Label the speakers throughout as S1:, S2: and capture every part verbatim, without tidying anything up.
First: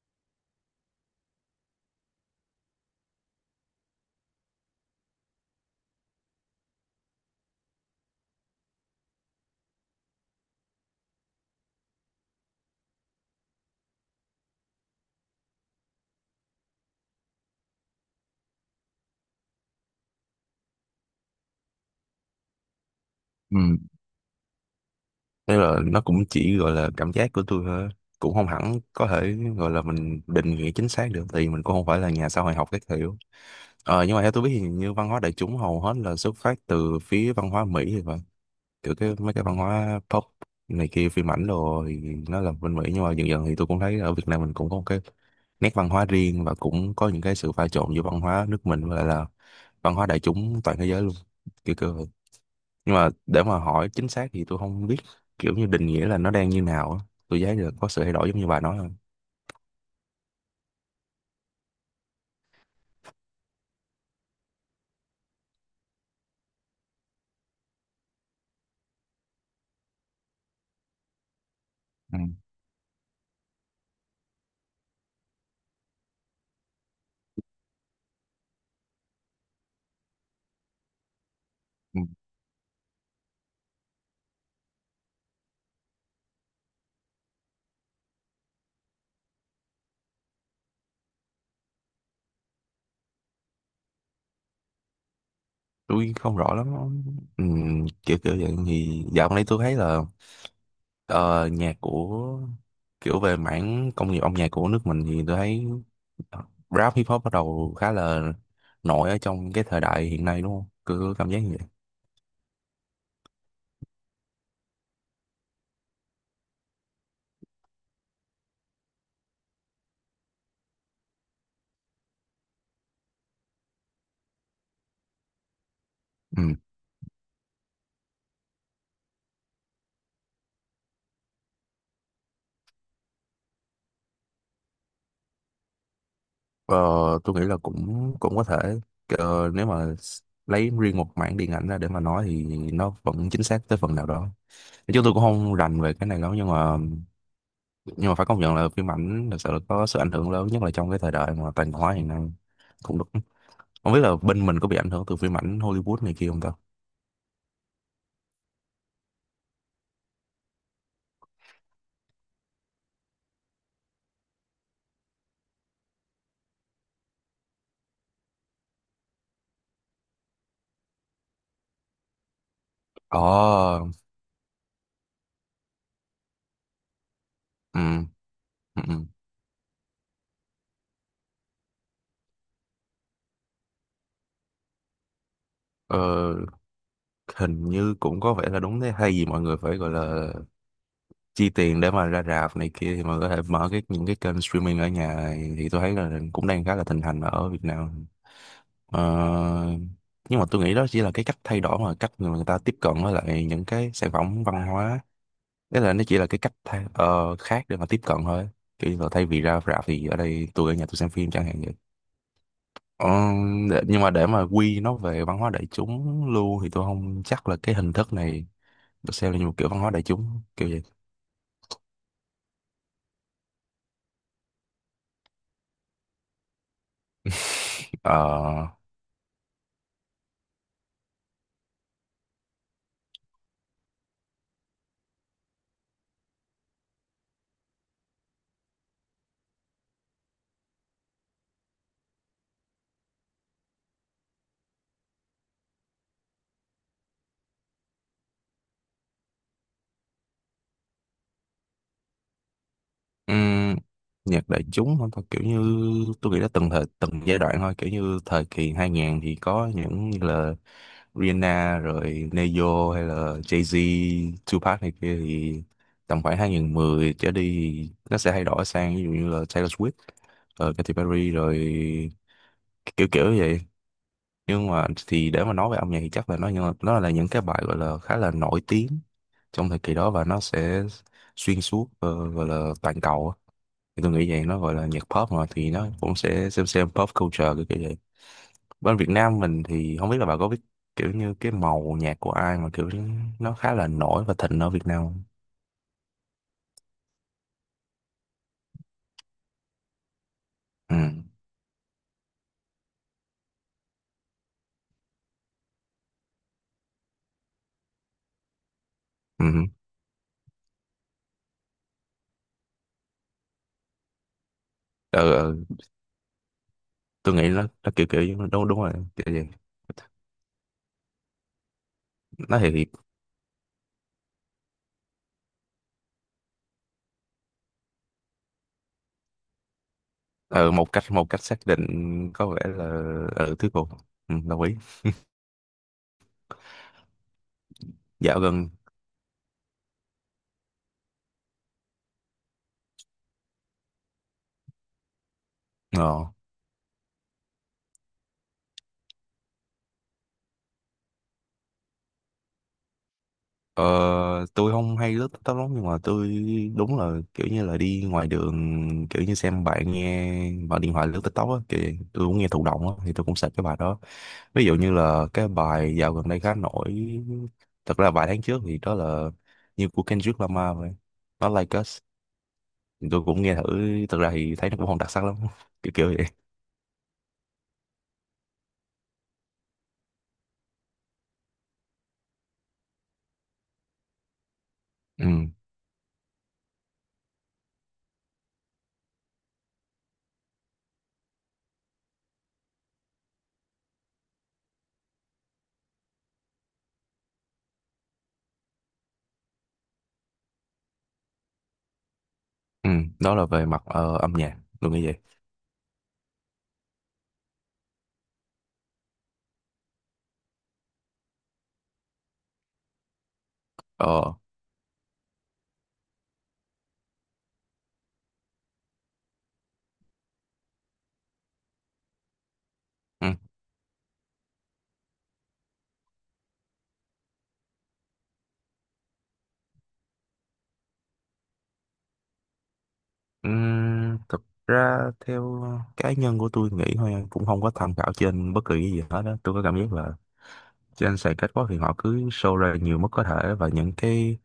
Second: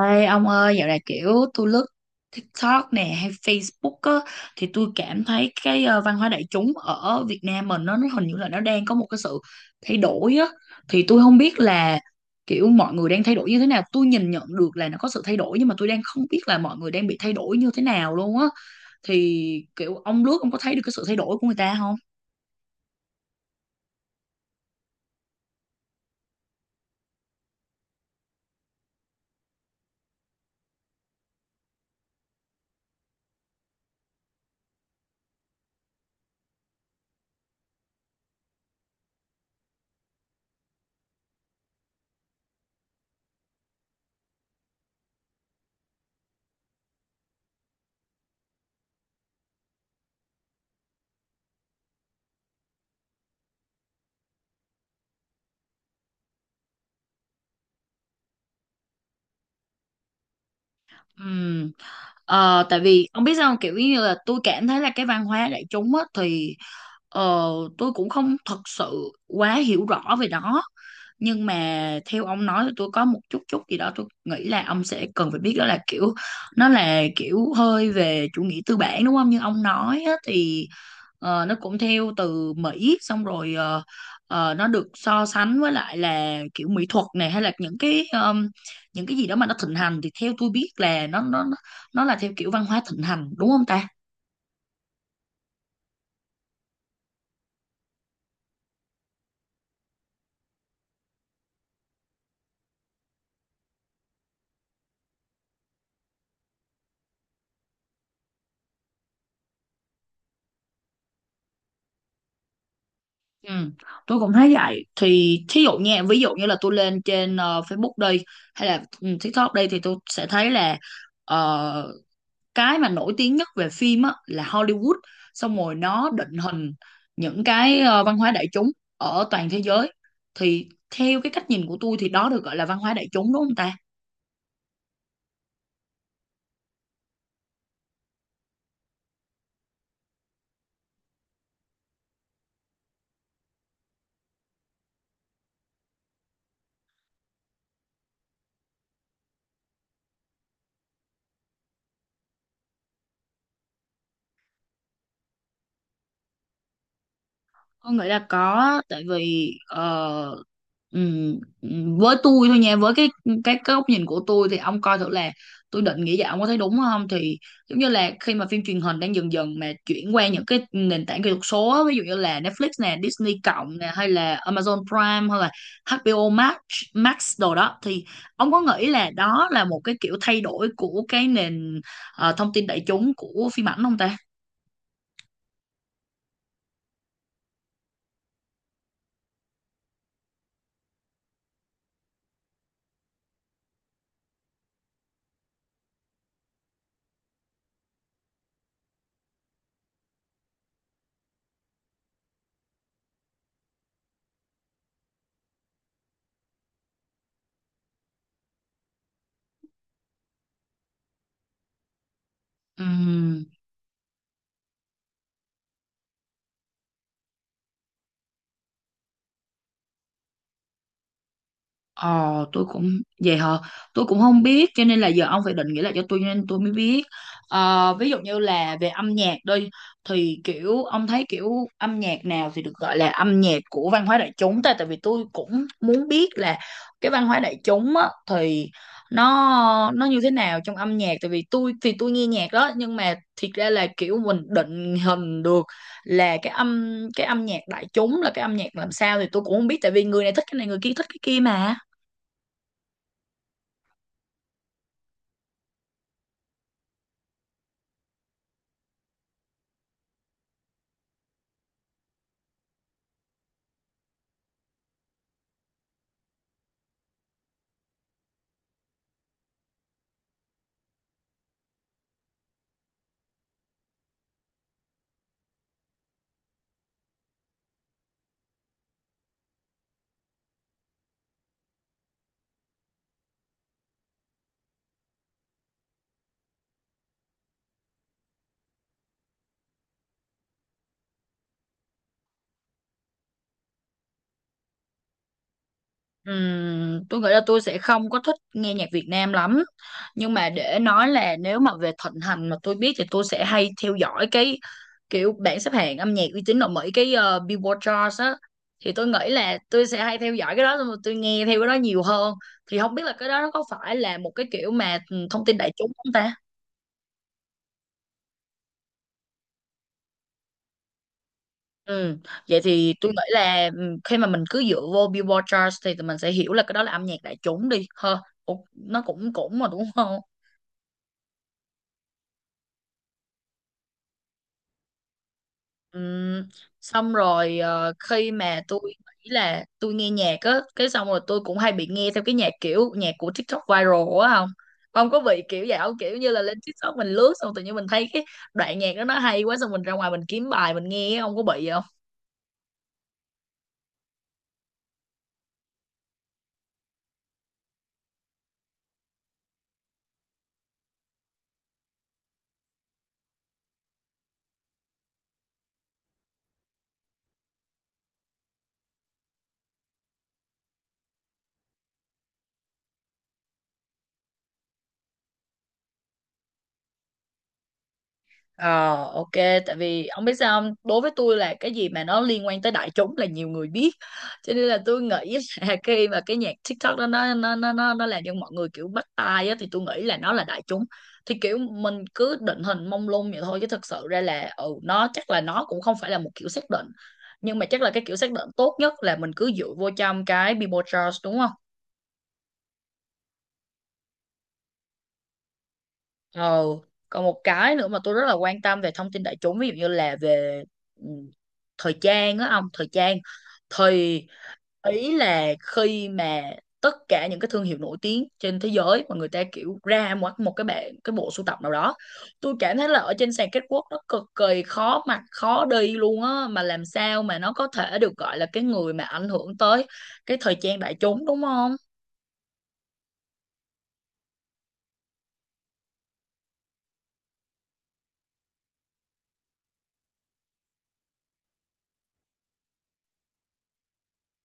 S1: Ê ông ơi, dạo này kiểu tôi lướt TikTok nè hay Facebook á, thì tôi cảm thấy cái ờ, văn hóa đại chúng ở Việt Nam mình nó, nó hình như là nó đang có một cái sự thay đổi á. Thì tôi không biết là kiểu mọi người đang thay đổi như thế nào. Tôi nhìn nhận được là nó có sự thay đổi nhưng mà tôi đang không biết là mọi người đang bị thay đổi như thế nào luôn á. Thì kiểu ông lướt, ông có thấy được cái sự thay đổi của người ta không?
S2: Ừ. Thế là nó cũng chỉ gọi là cảm giác của tôi thôi, cũng không hẳn có thể gọi là mình định nghĩa chính xác được, thì mình cũng không phải là nhà xã hội học các kiểu. Ờ, nhưng mà theo tôi biết thì như văn hóa đại chúng hầu hết là xuất phát từ phía văn hóa Mỹ thì phải, kiểu cái mấy cái văn hóa pop này kia, phim ảnh đồ thì nó là bên Mỹ, nhưng mà dần dần thì tôi cũng thấy ở Việt Nam mình cũng có một cái nét văn hóa riêng, và cũng có những cái sự pha trộn giữa văn hóa nước mình và lại là văn hóa đại chúng toàn thế giới luôn, kiểu kiểu vậy. Nhưng mà để mà hỏi chính xác thì tôi không biết, kiểu như định nghĩa là nó đang như nào á. Tôi giá là có sự thay đổi giống như bà nói không?
S1: Ừm, ờ, tại vì ông biết sao không? Kiểu như là tôi cảm thấy là cái văn hóa đại chúng á, thì ờ, tôi cũng không thật sự quá hiểu rõ về đó, nhưng mà
S2: Ừ.
S1: theo ông nói thì tôi có một chút chút gì đó tôi nghĩ là ông sẽ cần phải biết, đó là kiểu nó là kiểu hơi về chủ nghĩa tư bản đúng không, như ông nói á, thì ờ, nó cũng
S2: Ừ.
S1: theo từ Mỹ xong rồi ờ, ờ, nó được so sánh với lại là kiểu mỹ thuật này hay là những cái những cái gì đó mà nó thịnh hành, thì theo tôi biết là nó nó nó nó là theo kiểu văn hóa thịnh hành đúng không ta?
S2: Tôi không rõ lắm. Ừ, kiểu kiểu vậy thì dạo gần đây tôi thấy là, ờ, nhạc của, kiểu về mảng công nghiệp âm nhạc của nước mình thì tôi thấy ờ, rap hip hop bắt đầu khá là nổi ở trong cái thời đại hiện nay, đúng không, cứ cảm giác như vậy.
S1: Ừ, tôi cũng thấy vậy. Thì thí dụ nha, ví dụ như là tôi lên trên ờ, Facebook đây hay là ừ, TikTok đây thì tôi sẽ thấy là ờ, cái mà nổi tiếng nhất về phim á là Hollywood, xong rồi nó định
S2: Ừ.
S1: hình những cái ờ, văn hóa đại chúng ở toàn thế giới. Thì theo cái cách nhìn của tôi thì đó được gọi là văn hóa đại chúng đúng không ta?
S2: Ờ, tôi nghĩ là cũng cũng có thể. Ờ, nếu mà s- lấy riêng một mảng điện ảnh ra để mà nói thì nó vẫn chính xác tới phần nào đó. Chứ tôi cũng không rành về cái này lắm, nhưng mà nhưng mà phải công nhận là phim ảnh thật sự là có sự ảnh hưởng lớn, nhất là trong cái thời đại mà toàn cầu hóa hiện nay. Cũng được. Không biết là bên mình có bị ảnh hưởng từ phim ảnh Hollywood này kia không ta?
S1: Con nghĩ là có á, tại vì ờ, ừm, ừm, với tôi thôi nha, với cái cái cái góc nhìn của tôi thì ông coi thử là tôi định nghĩ vậy ông có thấy đúng không, thì giống như là khi mà phim truyền hình đang dần dần mà chuyển qua những cái nền tảng kỹ thuật số á, ví dụ như là Netflix nè, Disney cộng nè,
S2: Ồ,
S1: hay là Amazon Prime, hay là hát bê ô Max Max đồ đó,
S2: ừ,
S1: thì ông có
S2: ừ,
S1: nghĩ
S2: ừ.
S1: là đó là một cái kiểu thay đổi của cái nền ờ, thông tin đại chúng của phim ảnh không ta?
S2: Ờ, hình như cũng có vẻ là đúng thế hay gì, mọi người phải gọi là chi tiền để mà ra rạp này kia, thì mà có thể mở cái những cái kênh streaming ở nhà này, thì tôi thấy là cũng đang khá là thịnh hành ở Việt Nam. Ờ, nhưng mà tôi nghĩ đó chỉ là cái cách thay đổi mà cách mà người ta tiếp cận với lại những cái sản phẩm văn hóa, tức là nó chỉ là cái cách thay, ờ, khác để mà tiếp cận thôi, kiểu như là thay vì ra rạp thì ở đây tôi ở nhà tôi xem phim chẳng hạn vậy. Ờ,
S1: Ừm.
S2: để- nhưng mà để mà quy nó về văn hóa đại chúng luôn thì tôi không chắc là cái hình thức này được xem là như một kiểu văn hóa đại chúng kiểu vậy.
S1: Ờ, tôi cũng. Vậy hả? Tôi cũng không biết, cho nên là giờ ông phải định nghĩa lại cho tôi, cho nên tôi mới biết. Ờ, ví
S2: Ờ.
S1: dụ như là về âm nhạc đi, thì kiểu ông thấy kiểu âm nhạc nào thì được gọi là âm nhạc của văn hóa đại chúng ta? Tại vì tôi cũng muốn biết là cái văn hóa đại chúng á, thì nó nó như thế nào trong âm nhạc. Tại vì tôi thì tôi nghe nhạc đó, nhưng mà thiệt ra là kiểu mình định hình được là cái âm cái âm nhạc đại chúng là cái âm nhạc làm sao thì tôi cũng không biết, tại vì người này thích cái này người kia thích cái kia mà.
S2: Ừm, nhạc đại chúng không thôi, kiểu như tôi nghĩ là từng thời từng giai đoạn thôi, kiểu như thời kỳ hai không không không thì có những như là Rihanna rồi Neyo, hay là Jay-Z, Tupac này kia, thì tầm khoảng hai nghìn không trăm mười trở đi thì nó sẽ thay đổi sang ví dụ như là Taylor Swift, ờ, Katy Perry, rồi kiểu kiểu như vậy. Nhưng mà thì để mà nói về âm nhạc thì chắc là nó như- nó là những cái bài gọi là khá là nổi tiếng trong thời kỳ đó, và nó sẽ xuyên suốt, ờ, gọi là toàn cầu á, thì tôi nghĩ vậy. Nó gọi là nhạc pop mà, thì nó cũng sẽ xem xem pop culture cái kiểu vậy. Bên Việt Nam mình thì không biết là bà có biết kiểu như cái màu nhạc của ai mà kiểu nó khá là nổi và thịnh ở Việt Nam không?
S1: Ừm, tôi nghĩ là tôi sẽ không có thích nghe nhạc Việt Nam lắm, nhưng mà để
S2: Ừ.
S1: nói là nếu mà về thịnh hành mà tôi biết thì tôi sẽ hay theo dõi cái kiểu bảng xếp hạng âm nhạc uy tín ở Mỹ, cái ờ, Billboard Charts á, thì tôi nghĩ là
S2: Ừ.
S1: tôi sẽ hay theo dõi cái đó xong rồi tôi nghe theo cái đó nhiều hơn. Thì không biết là cái đó nó có phải là một cái kiểu mà
S2: Ừ,
S1: ừ, thông tin
S2: ừ.
S1: đại chúng không ta?
S2: Tôi nghĩ nó nó kiểu kiểu đúng đúng rồi kiểu vậy.
S1: Ừ.
S2: Nó
S1: Vậy
S2: thì thì-
S1: thì tôi nghĩ là ừ, khi mà mình cứ dựa vô Billboard Charts thì tụi mình sẽ hiểu là cái đó là âm nhạc đại chúng đi ha. Ủa, nó cũng cũng mà đúng không?
S2: ờ, một cách một cách xác định có vẻ là, ừ, thuyết phục. Ừ, đồng ý.
S1: Ừm, xong rồi ờ, khi
S2: Dạo
S1: mà
S2: gần
S1: tôi nghĩ là tôi nghe nhạc á, cái xong rồi tôi cũng hay bị nghe theo cái nhạc kiểu nhạc của TikTok viral á, không, không có bị kiểu vậy không? Kiểu
S2: ờ
S1: như là lên TikTok mình lướt xong tự nhiên mình thấy cái đoạn nhạc đó nó hay quá, xong mình ra ngoài mình kiếm bài mình nghe. Không có bị vậy?
S2: Ờ, tôi không hay lướt TikTok lắm, nhưng mà tôi đúng là kiểu như là đi ngoài đường, kiểu như xem bạn nghe, bạn điện thoại lướt TikTok á, thì tôi cũng nghe thụ động á, thì tôi cũng sạch cái bài đó. Ví dụ như là cái bài dạo gần đây khá nổi, thật ra vài tháng trước thì đó là như của Kendrick Lamar vậy, nó Like Us. Thì tôi cũng nghe thử, thật ra thì thấy nó cũng không đặc sắc lắm kiểu kiểu vậy.
S1: Ờ, ok, tại vì ông biết sao không? Đối với tôi là cái gì mà nó liên quan tới đại chúng là nhiều người biết. Cho nên là tôi
S2: Ừ.
S1: nghĩ là khi mà cái nhạc TikTok đó nó nó nó nó nó làm cho mọi người kiểu bắt tai á thì tôi nghĩ là nó là đại chúng. Thì kiểu mình cứ định hình mông lung vậy thôi, chứ thực sự ra là ừ nó chắc là nó cũng không phải là một kiểu xác định. Nhưng mà chắc là cái kiểu xác định tốt nhất là mình cứ dựa vô trong cái Billboard Charts đúng không?
S2: Ừ. Đó là về mặt ờ, âm nhạc, tôi nghĩ vậy.
S1: Ờ, còn một cái nữa mà tôi rất là quan tâm về thông tin đại chúng, ví dụ như là về ừ, thời trang á, ông, thời trang thì
S2: Ờ.
S1: ý là khi mà tất cả những cái thương hiệu nổi tiếng trên thế giới mà người ta kiểu ra một một cái bạn cái bộ sưu tập nào đó, tôi cảm thấy là ở
S2: Ừ.
S1: trên sàn catwalk nó cực kỳ khó mặc khó đi luôn á, mà làm sao mà nó có thể được gọi là cái người mà ảnh hưởng tới cái thời trang đại chúng đúng không?
S2: Uhm, thực ra theo cá nhân của tôi nghĩ thôi, cũng không có tham khảo trên bất kỳ cái gì hết đó. Tôi có cảm giác là trên sàn catwalk thì họ cứ show ra nhiều mức có thể, và những cái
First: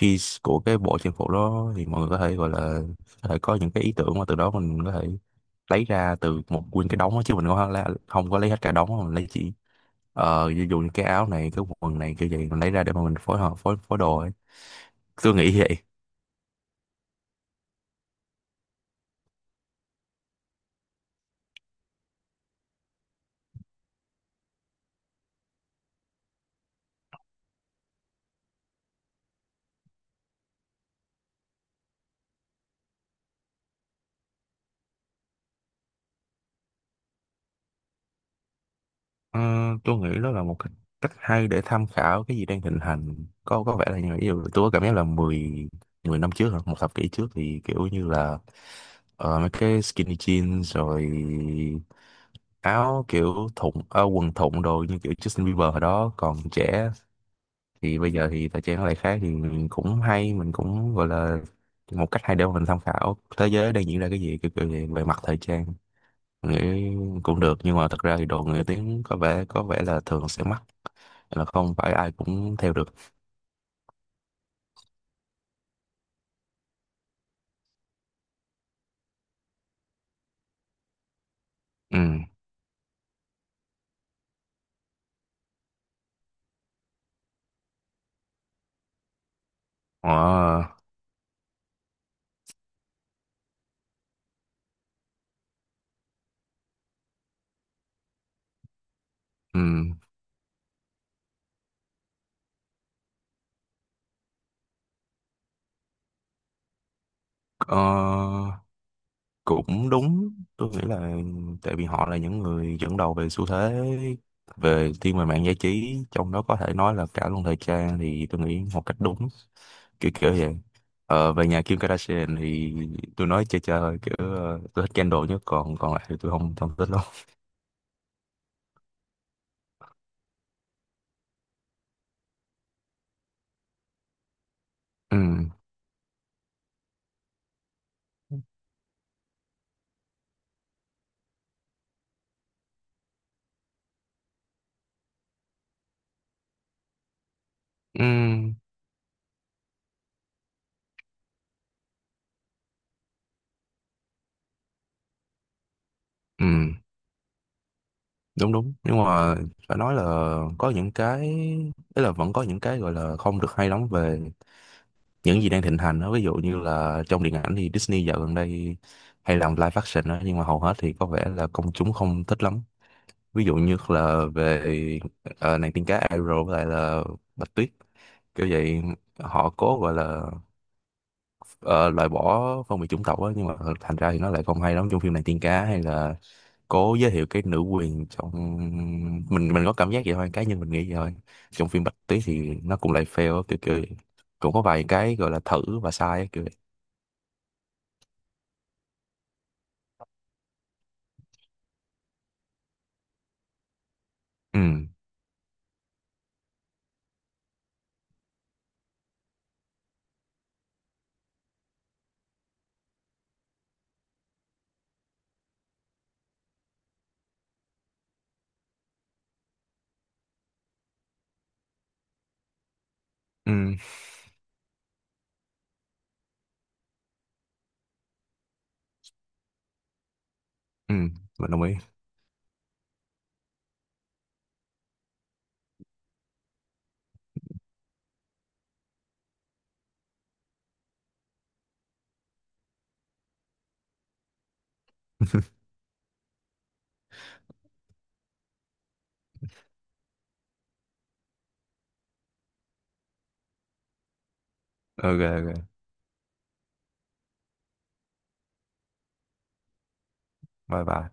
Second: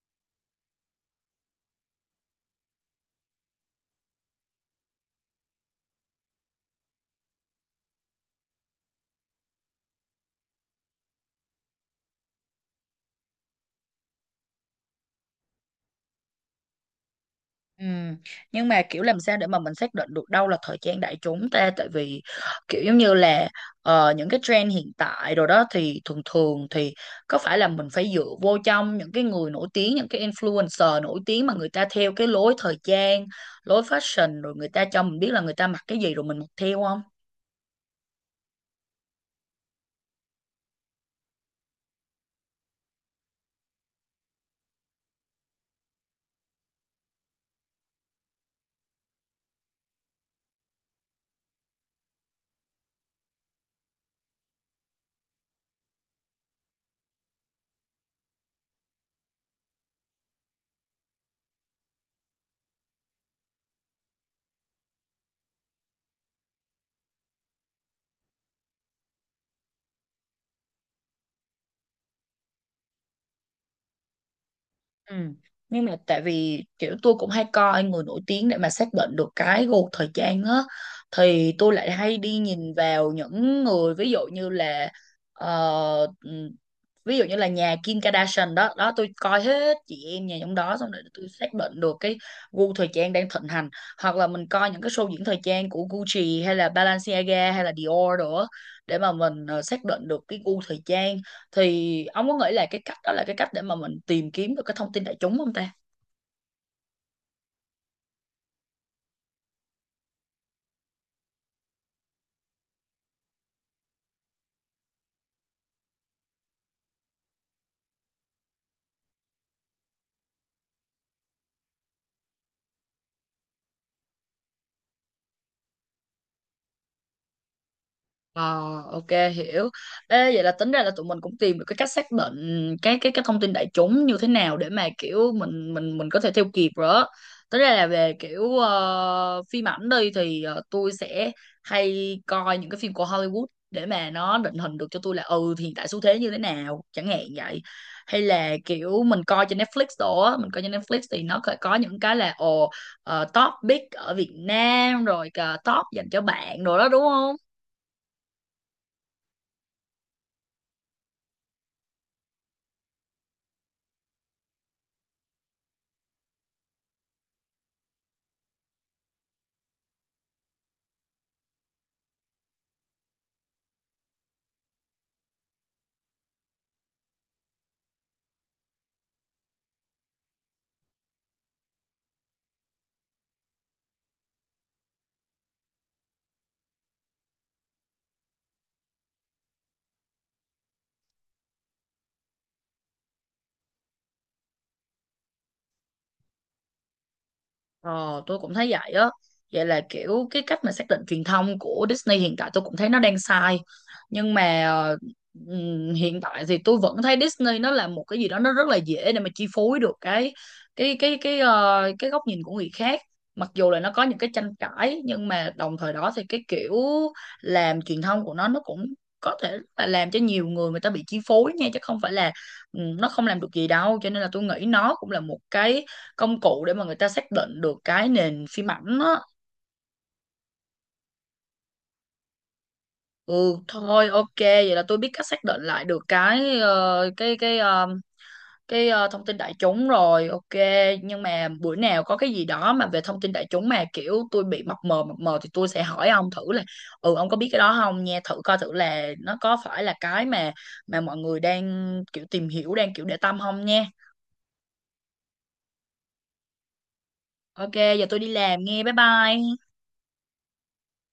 S2: piece của cái bộ trang phục đó thì mọi người có thể gọi là, có thể có những cái ý tưởng mà từ đó mình có thể lấy ra từ một nguyên cái đống đó, chứ mình không, la- không có lấy hết cả đống, mà mình lấy chỉ ờ ví dụ như cái áo này, cái quần này, kiểu vậy mình lấy ra để mà mình phối hợp phối phối đồ ấy. Tôi nghĩ vậy.
S1: Ừ. Nhưng mà kiểu làm sao để mà mình xác định được đâu là thời trang đại chúng ta? Tại vì kiểu giống như là ờ, những cái trend hiện tại rồi đó thì thường thường thì có phải là mình phải dựa vô trong những cái người nổi tiếng, những cái influencer nổi tiếng mà người ta theo cái lối thời trang, lối fashion rồi người ta cho mình biết là người ta mặc cái gì rồi mình mặc theo không?
S2: Ờ, tôi nghĩ đó là một cách, cách hay để tham khảo cái gì đang thịnh hành, có có vẻ là như vậy. Ví dụ tôi có cảm giác là mười mười năm trước hả, một thập kỷ trước, thì kiểu như là ờ, mấy cái skinny jeans, rồi áo kiểu thụng, ờ, quần thụng đồ như kiểu Justin Bieber hồi đó còn trẻ. Thì bây giờ thì thời trang nó lại khác, thì mình cũng hay, mình cũng gọi là một cách hay để mà mình tham khảo thế giới đang diễn ra cái gì, kiểu kiểu về, về, mặt thời trang. Mình nghĩ cũng được, nhưng mà thật ra thì đồ người tiếng có vẻ có vẻ là thường sẽ mắc, là không phải ai cũng theo được.
S1: Ừ. Nhưng mà tại vì kiểu tôi cũng hay coi người nổi tiếng để mà xác định được cái gu thời trang á, thì tôi lại
S2: Ừ.
S1: hay đi nhìn vào những người, ví dụ như là ờ, ừm, ví dụ như là nhà Kim Kardashian đó đó, tôi coi hết chị em nhà trong đó
S2: Họ.
S1: xong rồi tôi xác định được cái gu thời trang đang thịnh hành, hoặc là mình coi những cái show diễn thời trang của Gucci hay là Balenciaga hay là Dior nữa, để mà mình
S2: Ừ.
S1: ờ, xác định được cái gu thời trang. Thì ông có nghĩ là cái cách đó là cái cách để mà mình tìm kiếm được cái thông tin đại chúng không ta?
S2: Ờ, cũng đúng, tôi nghĩ là, tại vì họ là những người dẫn đầu về xu thế, về thiên về mạng giải trí, trong đó có thể nói là cả luôn thời trang, thì tôi nghĩ một cách đúng, kiểu kiểu vậy. Ờ, về nhà Kim Kardashian thì tôi nói chơi chơi thôi kiểu, ờ, tôi thích Kendall nhất, còn còn lại thì tôi không không thích lắm.
S1: Ờ, ok, hiểu. Ê, vậy là tính ra là tụi mình cũng tìm được cái cách xác định cái cái cái thông tin đại chúng như thế nào để mà
S2: Ừ.
S1: kiểu mình mình mình có thể theo kịp rồi á. Tính ra là về kiểu ờ, phim ảnh đi thì ờ, tôi sẽ hay coi những cái phim của Hollywood để mà nó định hình được cho tôi là ừ thì hiện tại xu thế như thế nào chẳng hạn vậy.
S2: Ừ.
S1: Hay là kiểu mình coi trên Netflix đồ á, mình coi trên Netflix thì nó có, có những cái là ồ ờ, top big ở Việt Nam rồi cả top dành cho
S2: Ừ,
S1: bạn đồ đó đúng không?
S2: đúng đúng, nhưng mà phải nói là có những cái ấy, là vẫn có những cái gọi là không được hay lắm về những gì đang thịnh hành đó. Ví dụ như là trong điện ảnh thì Disney dạo gần đây hay làm live action đó, nhưng mà hầu hết thì có vẻ là công chúng không thích lắm. Ví dụ như là về ờ, nàng tiên cá Ariel, với lại là Bạch Tuyết, kiểu vậy. Họ cố gọi là ờ, loại bỏ phân biệt chủng tộc á, nhưng mà thành ra thì nó lại không hay lắm trong phim nàng tiên cá, hay là cố giới thiệu cái nữ quyền trong, mình mình có cảm giác vậy thôi, cá nhân mình nghĩ vậy thôi, trong phim Bạch Tuyết, thì nó cũng lại fail á, kiểu kiểu vậy. Cũng có vài cái gọi là thử và sai á, kiểu vậy.
S1: Ờ, tôi cũng thấy vậy á. Vậy là kiểu cái cách mà xác định truyền thông của Disney hiện tại tôi cũng thấy nó đang sai. Nhưng
S2: Ừ.
S1: mà ờ, ừm, hiện tại thì tôi vẫn thấy Disney nó là một cái gì đó nó rất là dễ để mà chi phối được cái cái cái cái ờ, cái góc nhìn của người khác. Mặc dù là nó có những cái tranh cãi nhưng mà đồng thời đó thì cái kiểu làm truyền thông của nó nó cũng có thể là làm cho nhiều người, người ta bị chi phối nha, chứ không phải là ừm, nó không làm được gì
S2: Ừ.
S1: đâu. Cho nên là tôi nghĩ nó cũng là một cái công cụ để mà người ta xác định được cái nền phim ảnh á.
S2: Ừ, mình đồng ý.
S1: Ừ, thôi ok, vậy là tôi biết cách xác định lại được cái ờ, cái cái ờ, cái ờ, thông tin đại chúng rồi. Ok. Nhưng mà bữa nào có cái gì đó mà về thông tin đại chúng mà kiểu tôi bị mập mờ mập mờ thì tôi sẽ hỏi ông thử là ừ ông có biết cái đó không nha, thử coi thử là nó có phải là cái mà mà mọi người đang kiểu tìm hiểu, đang kiểu để tâm không nha.
S2: Ok, ok.
S1: Ok, giờ tôi đi làm nghe. Bye bye.
S2: Bye bye.